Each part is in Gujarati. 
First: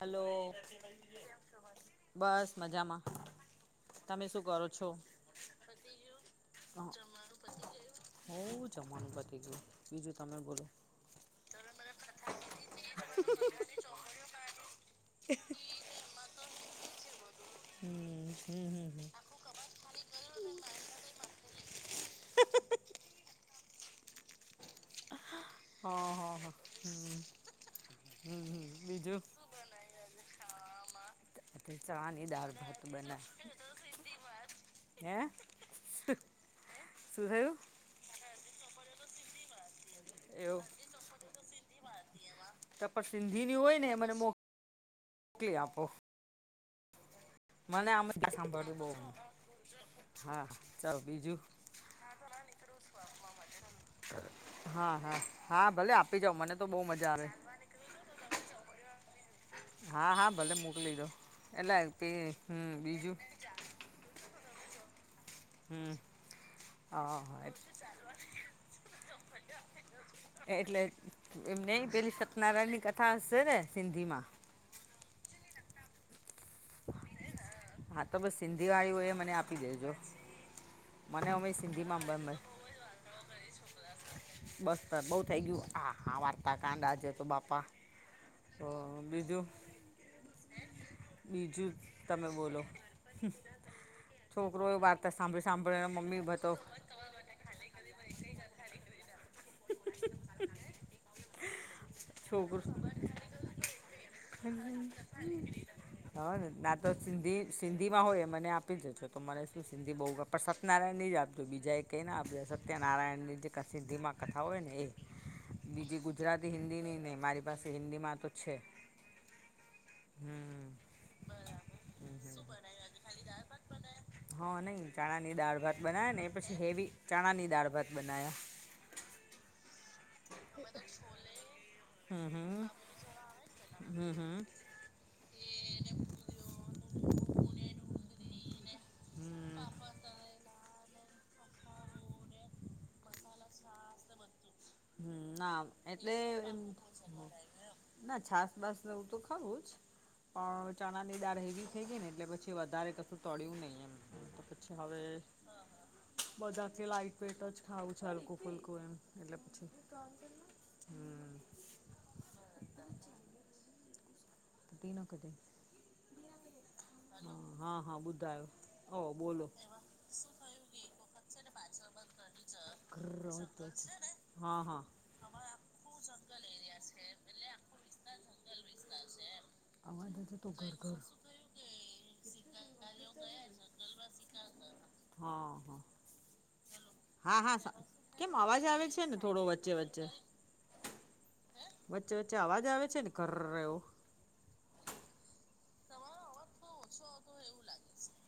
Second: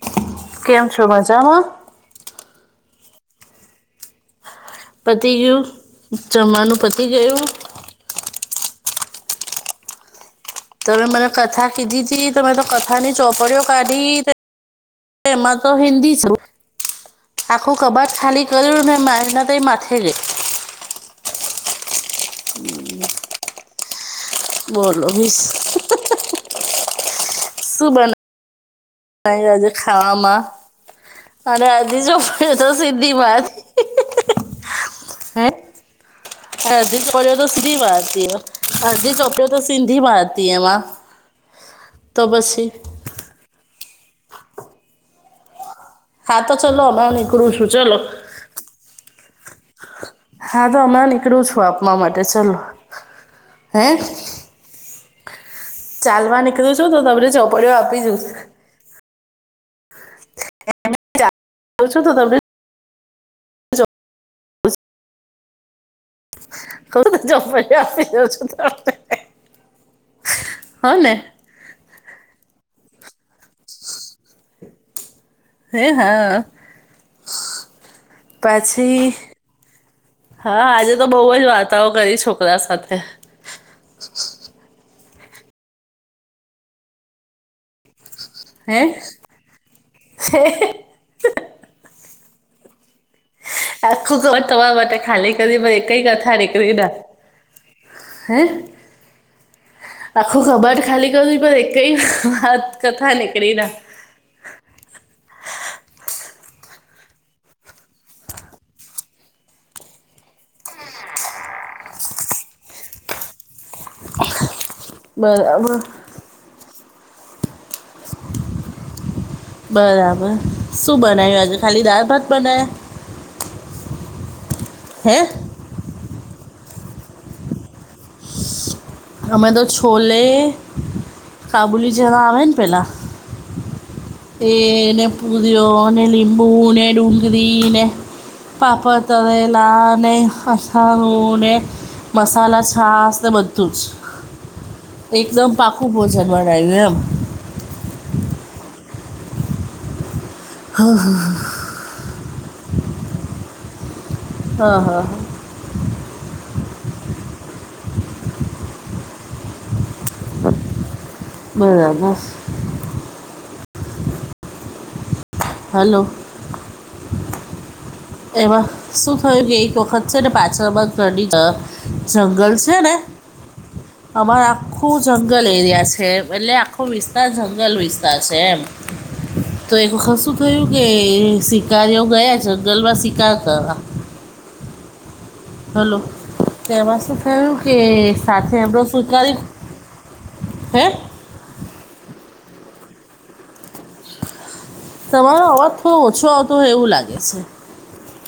હલો કેમ છો મજામાં બસ મજામાં તમે શું કરો છો પતી ગયું જમવાનું પતી ગયું હો જમા નુ પતી ગયું બીજું તમે બોલો તમે મને કથા કીધી તી તમે તો કથા ની ચોપડીઓ કાઢી એમાં તો હિન્દી છ આખું કબાટ હમ ખાલી હમ કર્યું હમ ને હમ માના ત એ માથે ગે [inaudible] બોલો વીસ હા હા હા હમ્મ શું બનાવી હમ્મ હ બીજું આજે ખાવા માં અને હજી જો ચણાની દાળ પડ્યો તો ભાત સીધી બનાવી માથ હે હચઓ શું તો થયું સધી વાત તીઓ અડધી ચોપડીઓ તો સિંધી મા હતી એવું એમાં તો પછી તો પણ સિંધીની હોય ને મને મો કલી આપો હા તો ચલો નીકળું છું મને ચલો આમ જ સાભડવુ બો ગમે હા તો હમાં નીકળું છું આપવા માટે ચલો હે હા હા હા ભલે આપી જાઓ. મને તો બહુ મજા આવે પડ્યો આપી જુશ હા હા ભલે મોકલી દો એટલે ચાલુ છું તો પી તમને હમ્મ બીજું ચો- હમ્મ [unintelligible] એટલે હો ને એમને પેલી સત્યનારાયણ ની કથા હશે ને સિંધી માં હે હ હા તો બસ સિંધી વાળીઓ પછી હોય એ મને આપી દેજો. હા આજે તો મને બવો જ અમે વાર્તાઓ સિંધીમાં કરી છોકરા સાથે. બસ સર બઉ થઇ ગયું હ હા વાર્તા કાંડ આજે તો બાપા તો હે બીજું બીજું તમે બોલો હમ્મ આખું ઘર તમારા માટે ખાલી કરી સાંભળીને એકઈ મમ્મી કથા બતો નીકળી ના હે આખું કબાટ ખાલી કરી દ પ એ કેઈ વાત કથા નીકળ ના કથા નીકળી ના હ ને ના તો સંધી સિંધીમાં હોય મને આપી જજો તો મને શું સિંધી બવ ગ પણ સત્નારાયણની જ આપજો બીજા એ કંઈ નાને આપજ સત્યનારાયણની જે સિદધીમાં કથા હોય ને એ બરાબર બીજી ગુજરાતી હિન્દીની ને મારી પાસે હિન્દીમાં તો છે. બરાબર હમ શું બનાવ્યું આજે? ખાલી દાળ - ભાત બનાયા. હ નહીં હે ચણાની દાળ - ભાત બનાવ્યા ને એ પછી હેવી ચણાની દાળ- ભાત બનાવ્યા. અમે તો છોલે, કાબુલી જવા હમ આવે ને હમ પેલા. હમ હમ. એને પૂરયોને નિબૂને, ડુંગરી ને પાપડ. હમ તરેલા ને. હા હું ને મસાલા છાસ ને બધું જ. હમ એકદમ ના પાકુ એટલે ભોજન બનાયું એમ. ના છાસબસ લવું તો ખરું જ પણ ચણાની દાળ હેવી. થઈ ગઈ ને એટલે પછી વધારે કશું તળ્યું નહી. એમ હા પછી હવે. હા બધાથી લાઈટ પેટ જ ખાવું છ હલકુ ફુલકું એમ એટલે. હમ. બરાબસ. [inaudible] [unintelligible] તી ના કતે. હલો [inaudible] [unintelligible] [unintelligible] હા હા બુધાયો એમાં ઓ શું બોલો થયું કે એક વખત છે ને પાછળ બાદ રડી ત. જંગલ છે ને. ઘર્ર અવાજ થાય છે. અમાર હા હા આખું જંગલ એરિયા છે એટલે આખો વિસ્તાર જંગલ વિસ્તાર છે એમ. તો એક અવાજ વખત શું હતો તો થયું ઘર કે ઘર. શિકારી એવ ગયા જંગલમાં શિકાર કરવા. હા. હા હલો તો એમાં શું થું હા કે હા કેમ સાથે અવાજ આવે એમડ છે ને સુચારી. થોડો વચ્ચે વચ્ચે હે. વચ્ચે વચ્ચે અવાજ આવે છે ને કરવ. તમારો અવાજ થોડો ઓછો આવતો હોય એવું લાગે છે. લ.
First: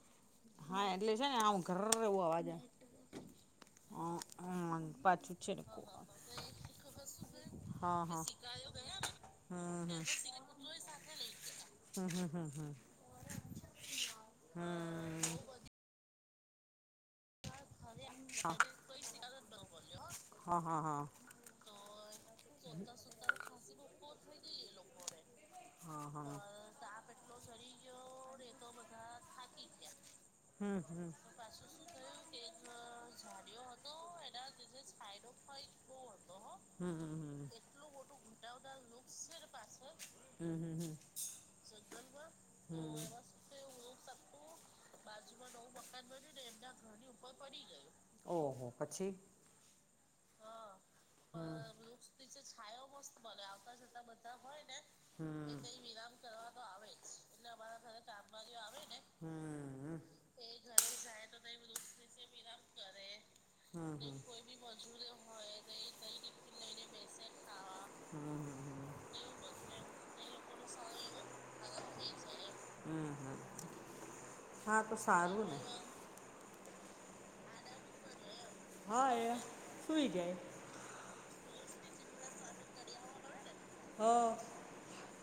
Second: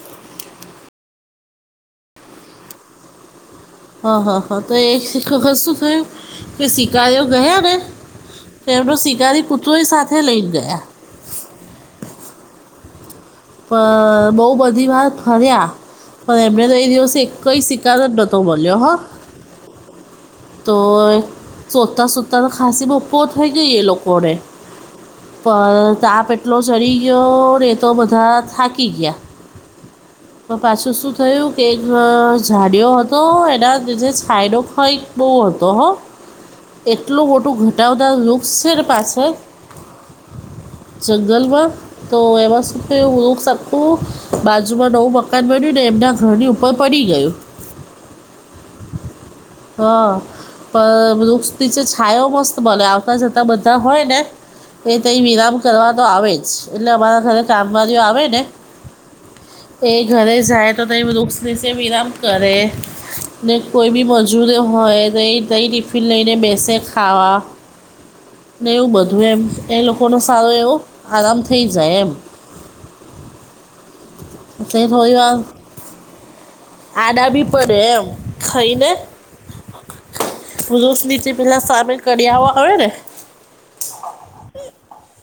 હા એટલે છે ને હું ઘર રવું અવાજે. હા હા હા તો એ પાછું છે વખત ને શું થયું કે શકારો ગયા ને. હા હા તો એમનો શિકારી પુત્રોય સાથે લઈ ગયા. હા હા હા હા. પણ બહુ બધી વાત ફર્યા પણ એમણે તો એ દિવસે એક. કોઈ શિકાયત નો ભલ્યો હ. કે. તો. સોતા સુતા ખાંસી બપ્પો થઈ ગઈ એ લોકોને પણ હા હા ચાપ હા એટલો. તાપ એટલો ળયો રે ચડી તો બધા ગયો ને તો થાકી બધા ગયા. થાકી ગયા હમ પાછું હમ શું થયું કે જાડિયો હતો એના છાયડો કઈ. બહુ તો હ. હમ હમ એટલું મોટું ઘટાતા લુક્સ છે ને પાછળ. હમ હમ હમ જંગલમાં તો એમાં શ. હું બાજુમાં નવું મકાન બન્યું ને એમના ઘરની ઉપર પડી ગયું. ઓહો પછી. હ પણ વૃક્ષ નીચ છાાયો મસ્ત બને આવતા જતા બધા હોય ને. એ ત વિરામ હમ. કરવા તો આવે જ એટલે અમારા ઘરે કામવાારીઓ આવે ને. હમ. એ ઘરે જાય તો ત વૃક્ષસે વિરામ કરે. ને કોઈ હમ બી મજૂરો હોય તો તે ટિફિન લઈને બેસે ખાવા. હમ ને એવું હમ બધું એમ એ લોકોનો સારો એવો આરામ થઈ જાય એમ. હમ હમ. હા તો થોડી વા સારું આડા બી પડે એમ. હા એ સુુંઈ જાય. સ નીચે પેલા સામેલ કરિયા આવે ને. હા.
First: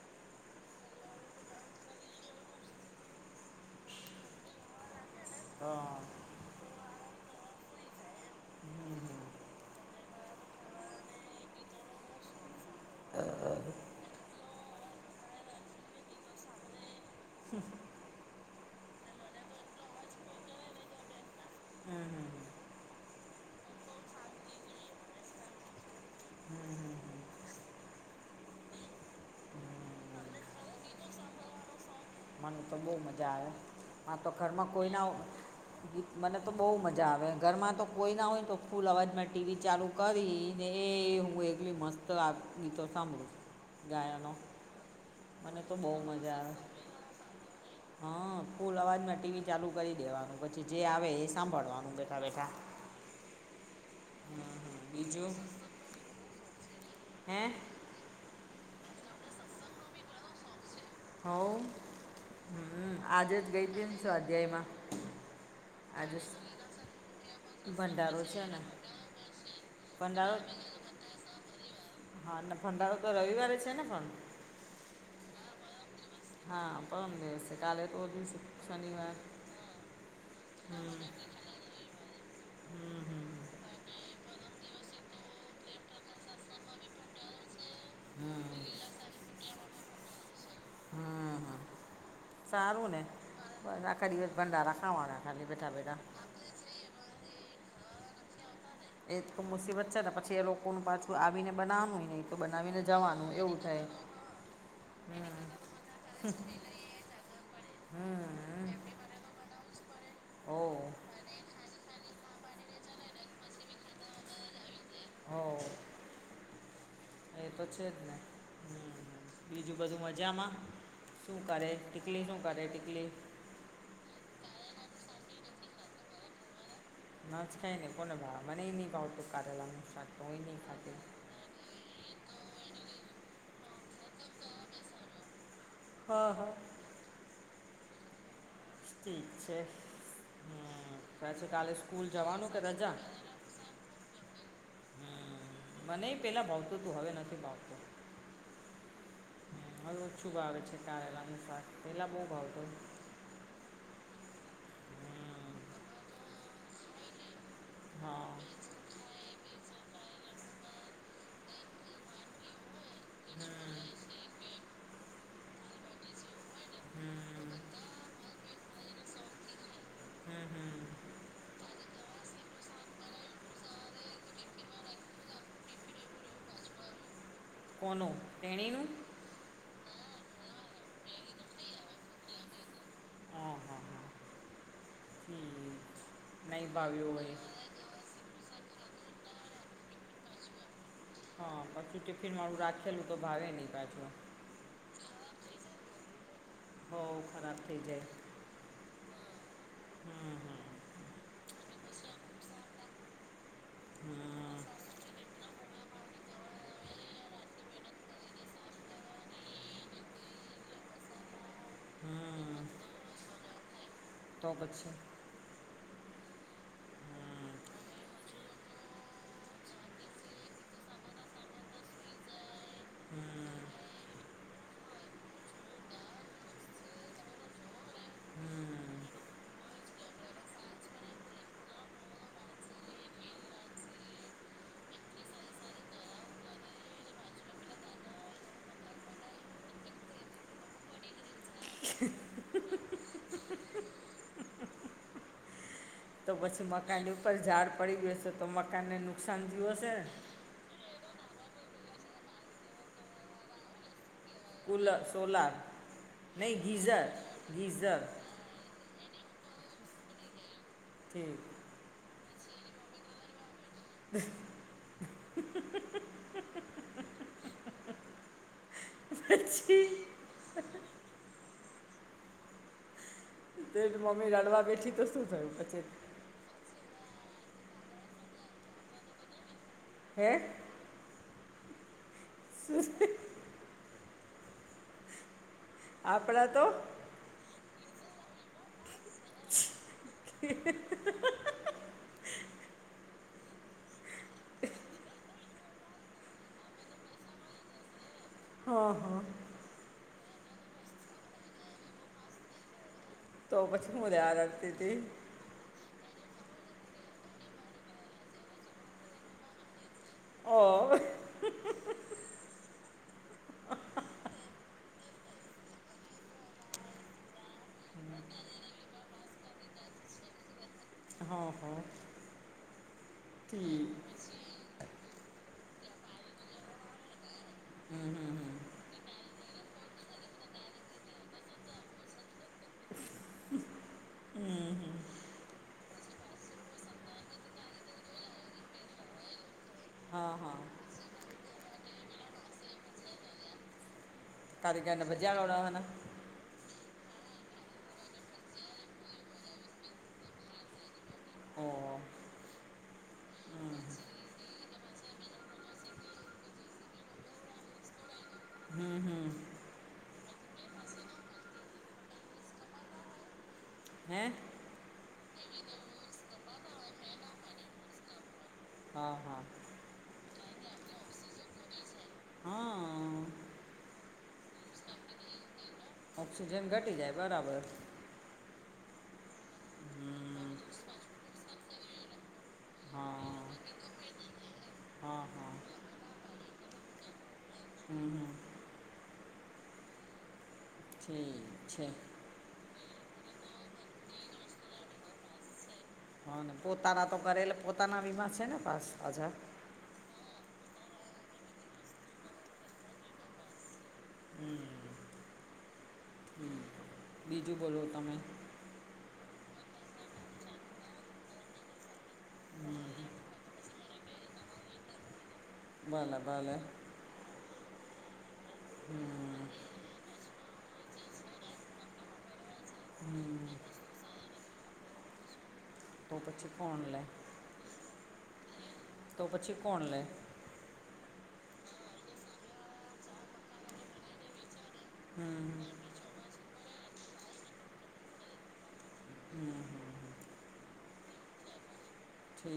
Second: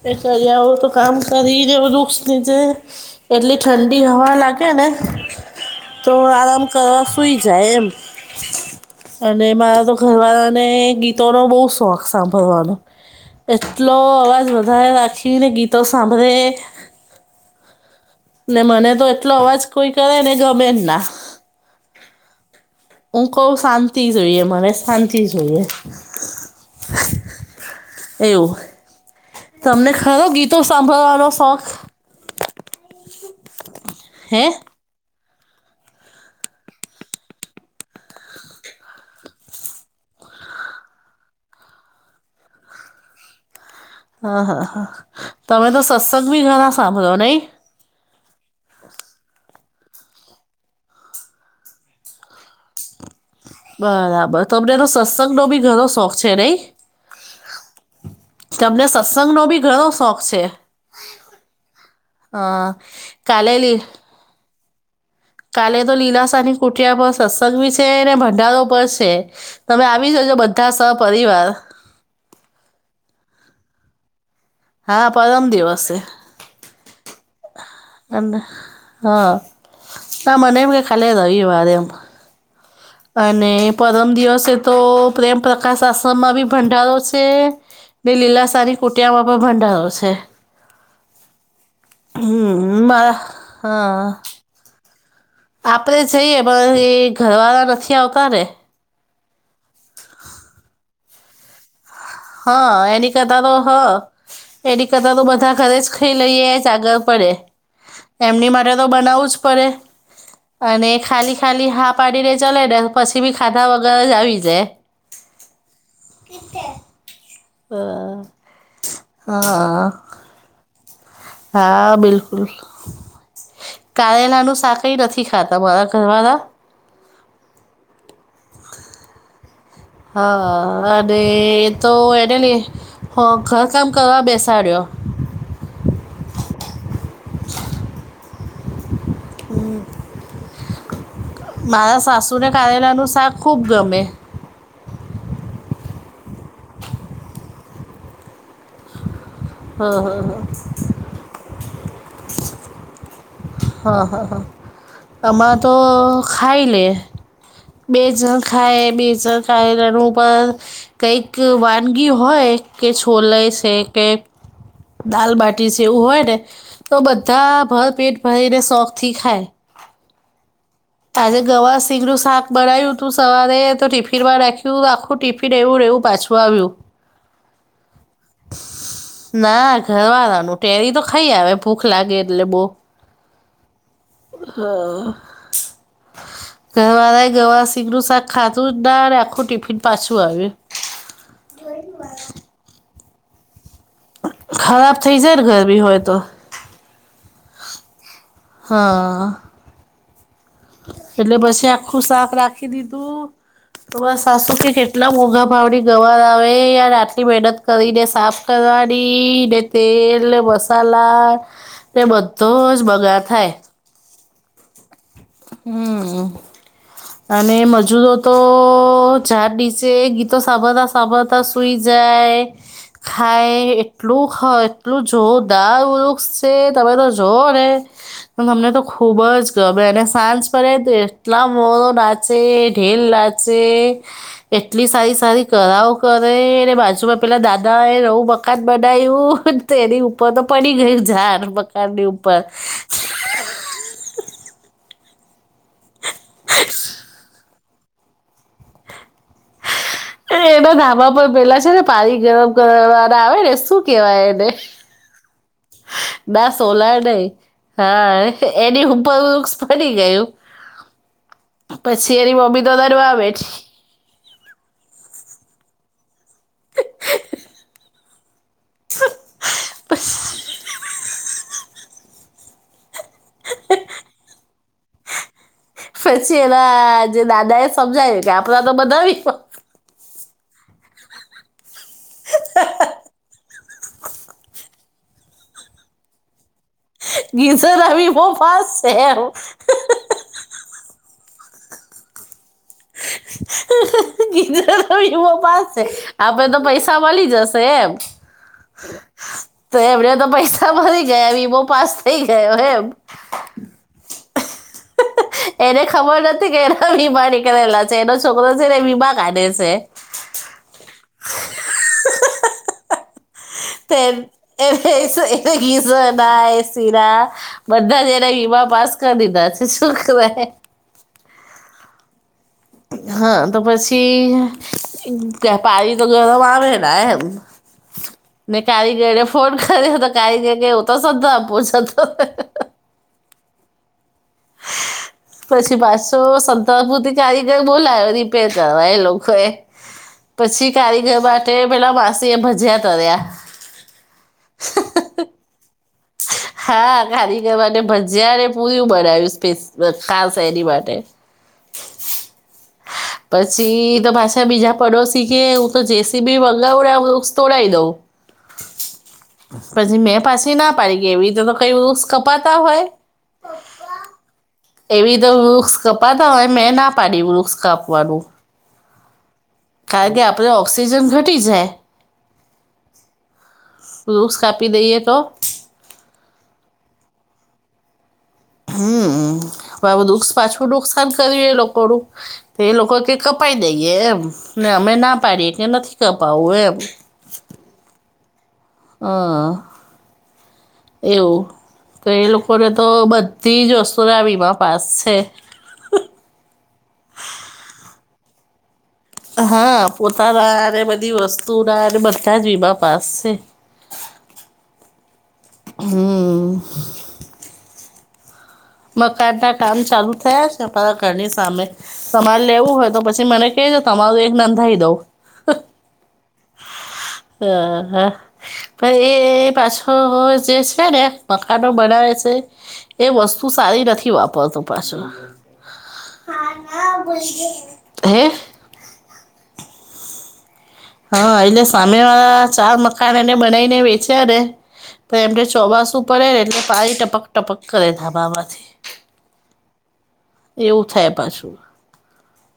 એ કરી આવો તો કામ કરી દવ વૃક્ષ નીચે એટલે. ઠંડી હવા લાગે ને હમ હમ હમ હમ હમ હમ હમ હમ તો આરામ. સુઈ જાય એમ. અને મારા તો ઘરવાળાને ગીતોનોો બહુ શોખ સાંભળવાનો. એટલો અવાજ વધારે રાખીને ગીતો સાંભળે. ને મને તો એટલો અવાજ કોઈ કરે ને ગમે ના. હમ હમ હ. હું કઉ શાંતિ જોઈએ મને શાંતિ જોઈએ. હમ હમ. એવું. તમને ખરો ગીતો સાંભળવાનો શોખ. મને તો બહુ મજા આવે આ તો હે ઘરમાં કોઈ ના હો. ગીત મને તો બહુ મજા આવે ઘરમાં તો કોઈ ના હોય તો ફૂલ અવાજમાં ટીવી ચાલુ. કરીને હું એકલી મસ્ત ગીતો સાંભળું છ. હા હા હા તમે તો બહુ સત્સંગ મજા બી આવે ઘણા સાંભળો નઈ. હા ફુલ અવાજમાં ટીવી ચાલુ કરી દેવાનું પછી જે આવે એ સાંભળવાનું બેઠા બેઠા. [inaudible] હમ, બરાબર તમને હમ. તો સત્સંગ બીજું નો બી ઘણો શોખ છે નહી. હે. તમને સત્સંગ નો બી ઘણો શોખ છે. હવ હા હમ આજે જ કાલે ગઈ લી હતીમ સ્વાધ્યાયમાં. કાલે તો આજે લીલાસ અને કુઠ્યા બસ. સત્સંગ બી છે ને ભંડારો પર છે તમે આવી જજો ભંડારો બધા સપિવાર. હા ભડારો તો રવિવારે છે ને પણ. હા પરમ દિવસે છે. હા પણ દિવશે કાલે તો દિવ અને શનિવાર. હા ના મનેમાં કે હમ ખાલે હમ તોવ વાદ એમ અને. પરમ દિવસે તો પ્રેમ પ્રકાશ આશ્રમમાં બી ભંડારો છે. બે હમ હમ લીલાસાની કુટિયામાં પણ ભંડારો છે. હમ હમ હમ સારું ને મારા બસ હા આખા દિવસ ભંડારા ખાવાના ખાલી બેઠા આપે બેઠા જઈએ. પણ એ ઘરવાળા નથી આવતાારે. એ તો મુસીબત છે ને પછી એ લોકો ન પાછું આવીને બનાવાનું. હા એની કતા તો હ. એની કતાા તો બધા ઘરે જ ખઈ લઈએ જ આગળ પડે. હમ એમની માટે હમ તો બનાવું જ પડે. ઓ અને ખાલી ખાલી હા પડીને ચલે પછી બી ખાધા વગર જ આવી જાય. હ. એ તો છે જ ને હ બીજું હા બધું મજામાં. શું કરે ટીકલી શું કરે ટીકલી. કાારેલાનું શા કઈ નથી ખાતા મારા ઘરવાળા. ના જ ખાય ને કોને ભા મને નઈ ભાવતું કાર્યાલમાં. હા અને તો એને લઈ ઘર કામ કરવા બેસાડ્યો. હા હા. ઠીક છે. હમ પછી કાલે મારા સ્કૂલ સાસુને જવાનું કે રજા. કારેલાનું શાક ખૂબ ગમે હ મને પેલા ભાવતું તું હવે નથી ભાવતું. હા હવેું ઓછું ભાવે છે કારેલાનું સ્વાસ પહેલાં બહુ ભાવતો. હા હા હા આમાં હમ તો ખાઈ લે. બે હા ઝણખાય બે ઝણખાય એણ ઉપ કંઈક વાનગી હોય. કે છોલે છે હમ કે દાલબાટી છે એવું હોય ને. તો હમ બધા ભર પેટ ભરીને શોખથી ખાય. હમ્મ હમ્મ આજે ગવાર સીંગું શાક બનાય્યું તું સવારે તો ટિફિન માં રાખ્યું આખુ આખું ટિફિન એવું ને એવું પાછું આવ્યું. કોનો તેણી નું. ના ઘરવાળાનું ટેરી તો ખાઈ આવે ભૂખ લાગે એટલે બહુ. હ હા હા. હ ઠીક નહીં ભાવ્યું તમારે હે હોય ગવાર સીંગ નુ સાક ખાધું ડારે આખું ટિફિન પાછું આવ્યું. હા પછું ચ ફીર મારું રાખેલું તો ભાવે નહી પાછુ ખરાબ થઇ જાય ને ગરમી હોય તો. હો ખરાબ થઈ જાય. હા. હમ એટલે પછી આખું સાફ રાખી દીધું. તમારા હમ સાસુ કે કેટલા મોઘા ભાવડી ગવાર આવે એ આટલી મહેનત. કરીને સાફ કરવાની ને તેલ મસાલા ને હમ બધો હમ જ બગાળ થાય તો પછી હમ્મ હમ અને મજુરો તો તો ચાર દસે ગીતો સાંભળ સાભડતા સુઈ જાય હમ ખાય એટલું એટલું જોદાર વૃક્ષ છે તમે તો જોઓ ને તમને તો હમ ખુબ જ ગ એને સાંજ પડે તો એટલા મોર નાચે ઢેલ નાચે એટલી સારી સારી કરાઓ કરે ને બાજુમાં પેલા દાદા એ એવુ મકાન બનાવું તેની ઉપર તો પડી ગયું ઝાડ મકાન ની ઉપર તો પછી મકાનની ઉપર ઝાડ પડી ગશે તો મકાનને નુકસાન થયું હશે એના ધાબા પર પેલા છે ને પાણી ગરમ કરવા વાળા આવે ને શું કેવાય એને ફુલ સોલાર ના નહીં સોલાર ગીઝર નઈ ગીઝર હા એની ઉપર વૃક્ષ પડી ગયું ી પછી એરી મ્બી તો વધાર આવે જ [inaudible] પછી [inaudible] તે જ મમ્મી રડવા બેઠી તો શું થયું પછી પછી એના જે દાદા એ સમજાવ્યું કે આપડા તો બધવી હે [inaudible] આપણા તો ડિસો લવ વી બો ફાસ્ટ છે એમ [inaudible] [unintelligible] પાસ છે આપે તો પૈસા મળી જશે એમ હા હા તો એમને તો પૈસા મરી ગયા વિમો પાસ થઈ ગયો એમ તો પછી હું યાદ રાખતી હતી એને ખબર નથી કે એના બીમા નીકળેલા છે એનો છોકરો છેને બીમા કાઢે છે હ. [unintelligible] [inaudible] એ એ ગીસ ના એ સરા. બધા જના વીમા પાસ કરી દીધા છે શું કવાય. હા હા. હા તો ઠીક પછી વ્યાપારી તો ગરમ આવે ને એમ. હમ. હમ ને હમ કારીગરને ફોન કર્યો તો કારીગર કેવું તો શધાુંછતો. પછી પાછો સતાપુરતી કારીગર બોલાયો રીપેર કરવાય એ લોકો એ. હા હા પછી કારીગર માટે પેલા માસી એ ભજયા તર્યા. ક કરીને ભજ્યા ગડા હના. હા કારીગર માટે માટે ભજયાને પૂરું બનાવ્યું સ્ ખાસ એની માટે. ઓ. પછી તો પાછા બીજા પડોશી કે હું તો જેસી બી વગાવડ તોડાવ દઉં. હમ. હમ ભાજીી મેં પાસે ના. ડી ગ એવી રીતે તો કઈ વ કપાતા હોય. હે એવી તો વૃક્ષ કપાતા હોય મેં ના પાડી વૃક્ષ કાપવાનું હા હા. કારણ કે આપદે ઓક્સિજન ઘટી જાય. હા. વૃક્ષ કાપી દઈએ તો. ઓક્સિજન ઘટી જાય બરાબર. હમ દુ હમ પાછું નુકસાન કર એ લોકોનુંું તો એ લોકો કે હા કપાઈ દઈએ એમ ને અમે ના હા હા પાડીએ કે નથી કપાવું એમ હમ હમ. હ. જી. તો એ લોકોને તો બધી જ વસ્તુના વીમા પાસ છે. હા ને પોતાના તો કરેલા પોતાના બીમા છે ને પાસ હજાર. હા પોતાના અને બધી વસ્તુ ના અને બધા જ વીમા પાસ છે. હમ. હમ. બીજું બોલો તમે. મકાન ના કામ ચાલુ થયા છે મારા ઘરની સામે. તમારે લેવું હોય તો પછી મને કેજો તમારું એક નંધાઈ દઉં. ભલે ભલે. હા હા. હમ એ પાછો જે છે ને મકાનો બનાવે છે એ વસ્તુ. વાસ્તુ હમ સારી નથી વાપરતું પાછો તો પછી ફોન લે. હે. તો પછી કોણ લે. હા એલે સામે વાળા ચાર મકાન એને બનાવીને વેચ્યા ને. તો એમને હમ ચોમાસું પડે ને એટલે પાની ટપક ટપક કરે ધાબામાંથી. હમ એવું થાય પાછું. ઠીક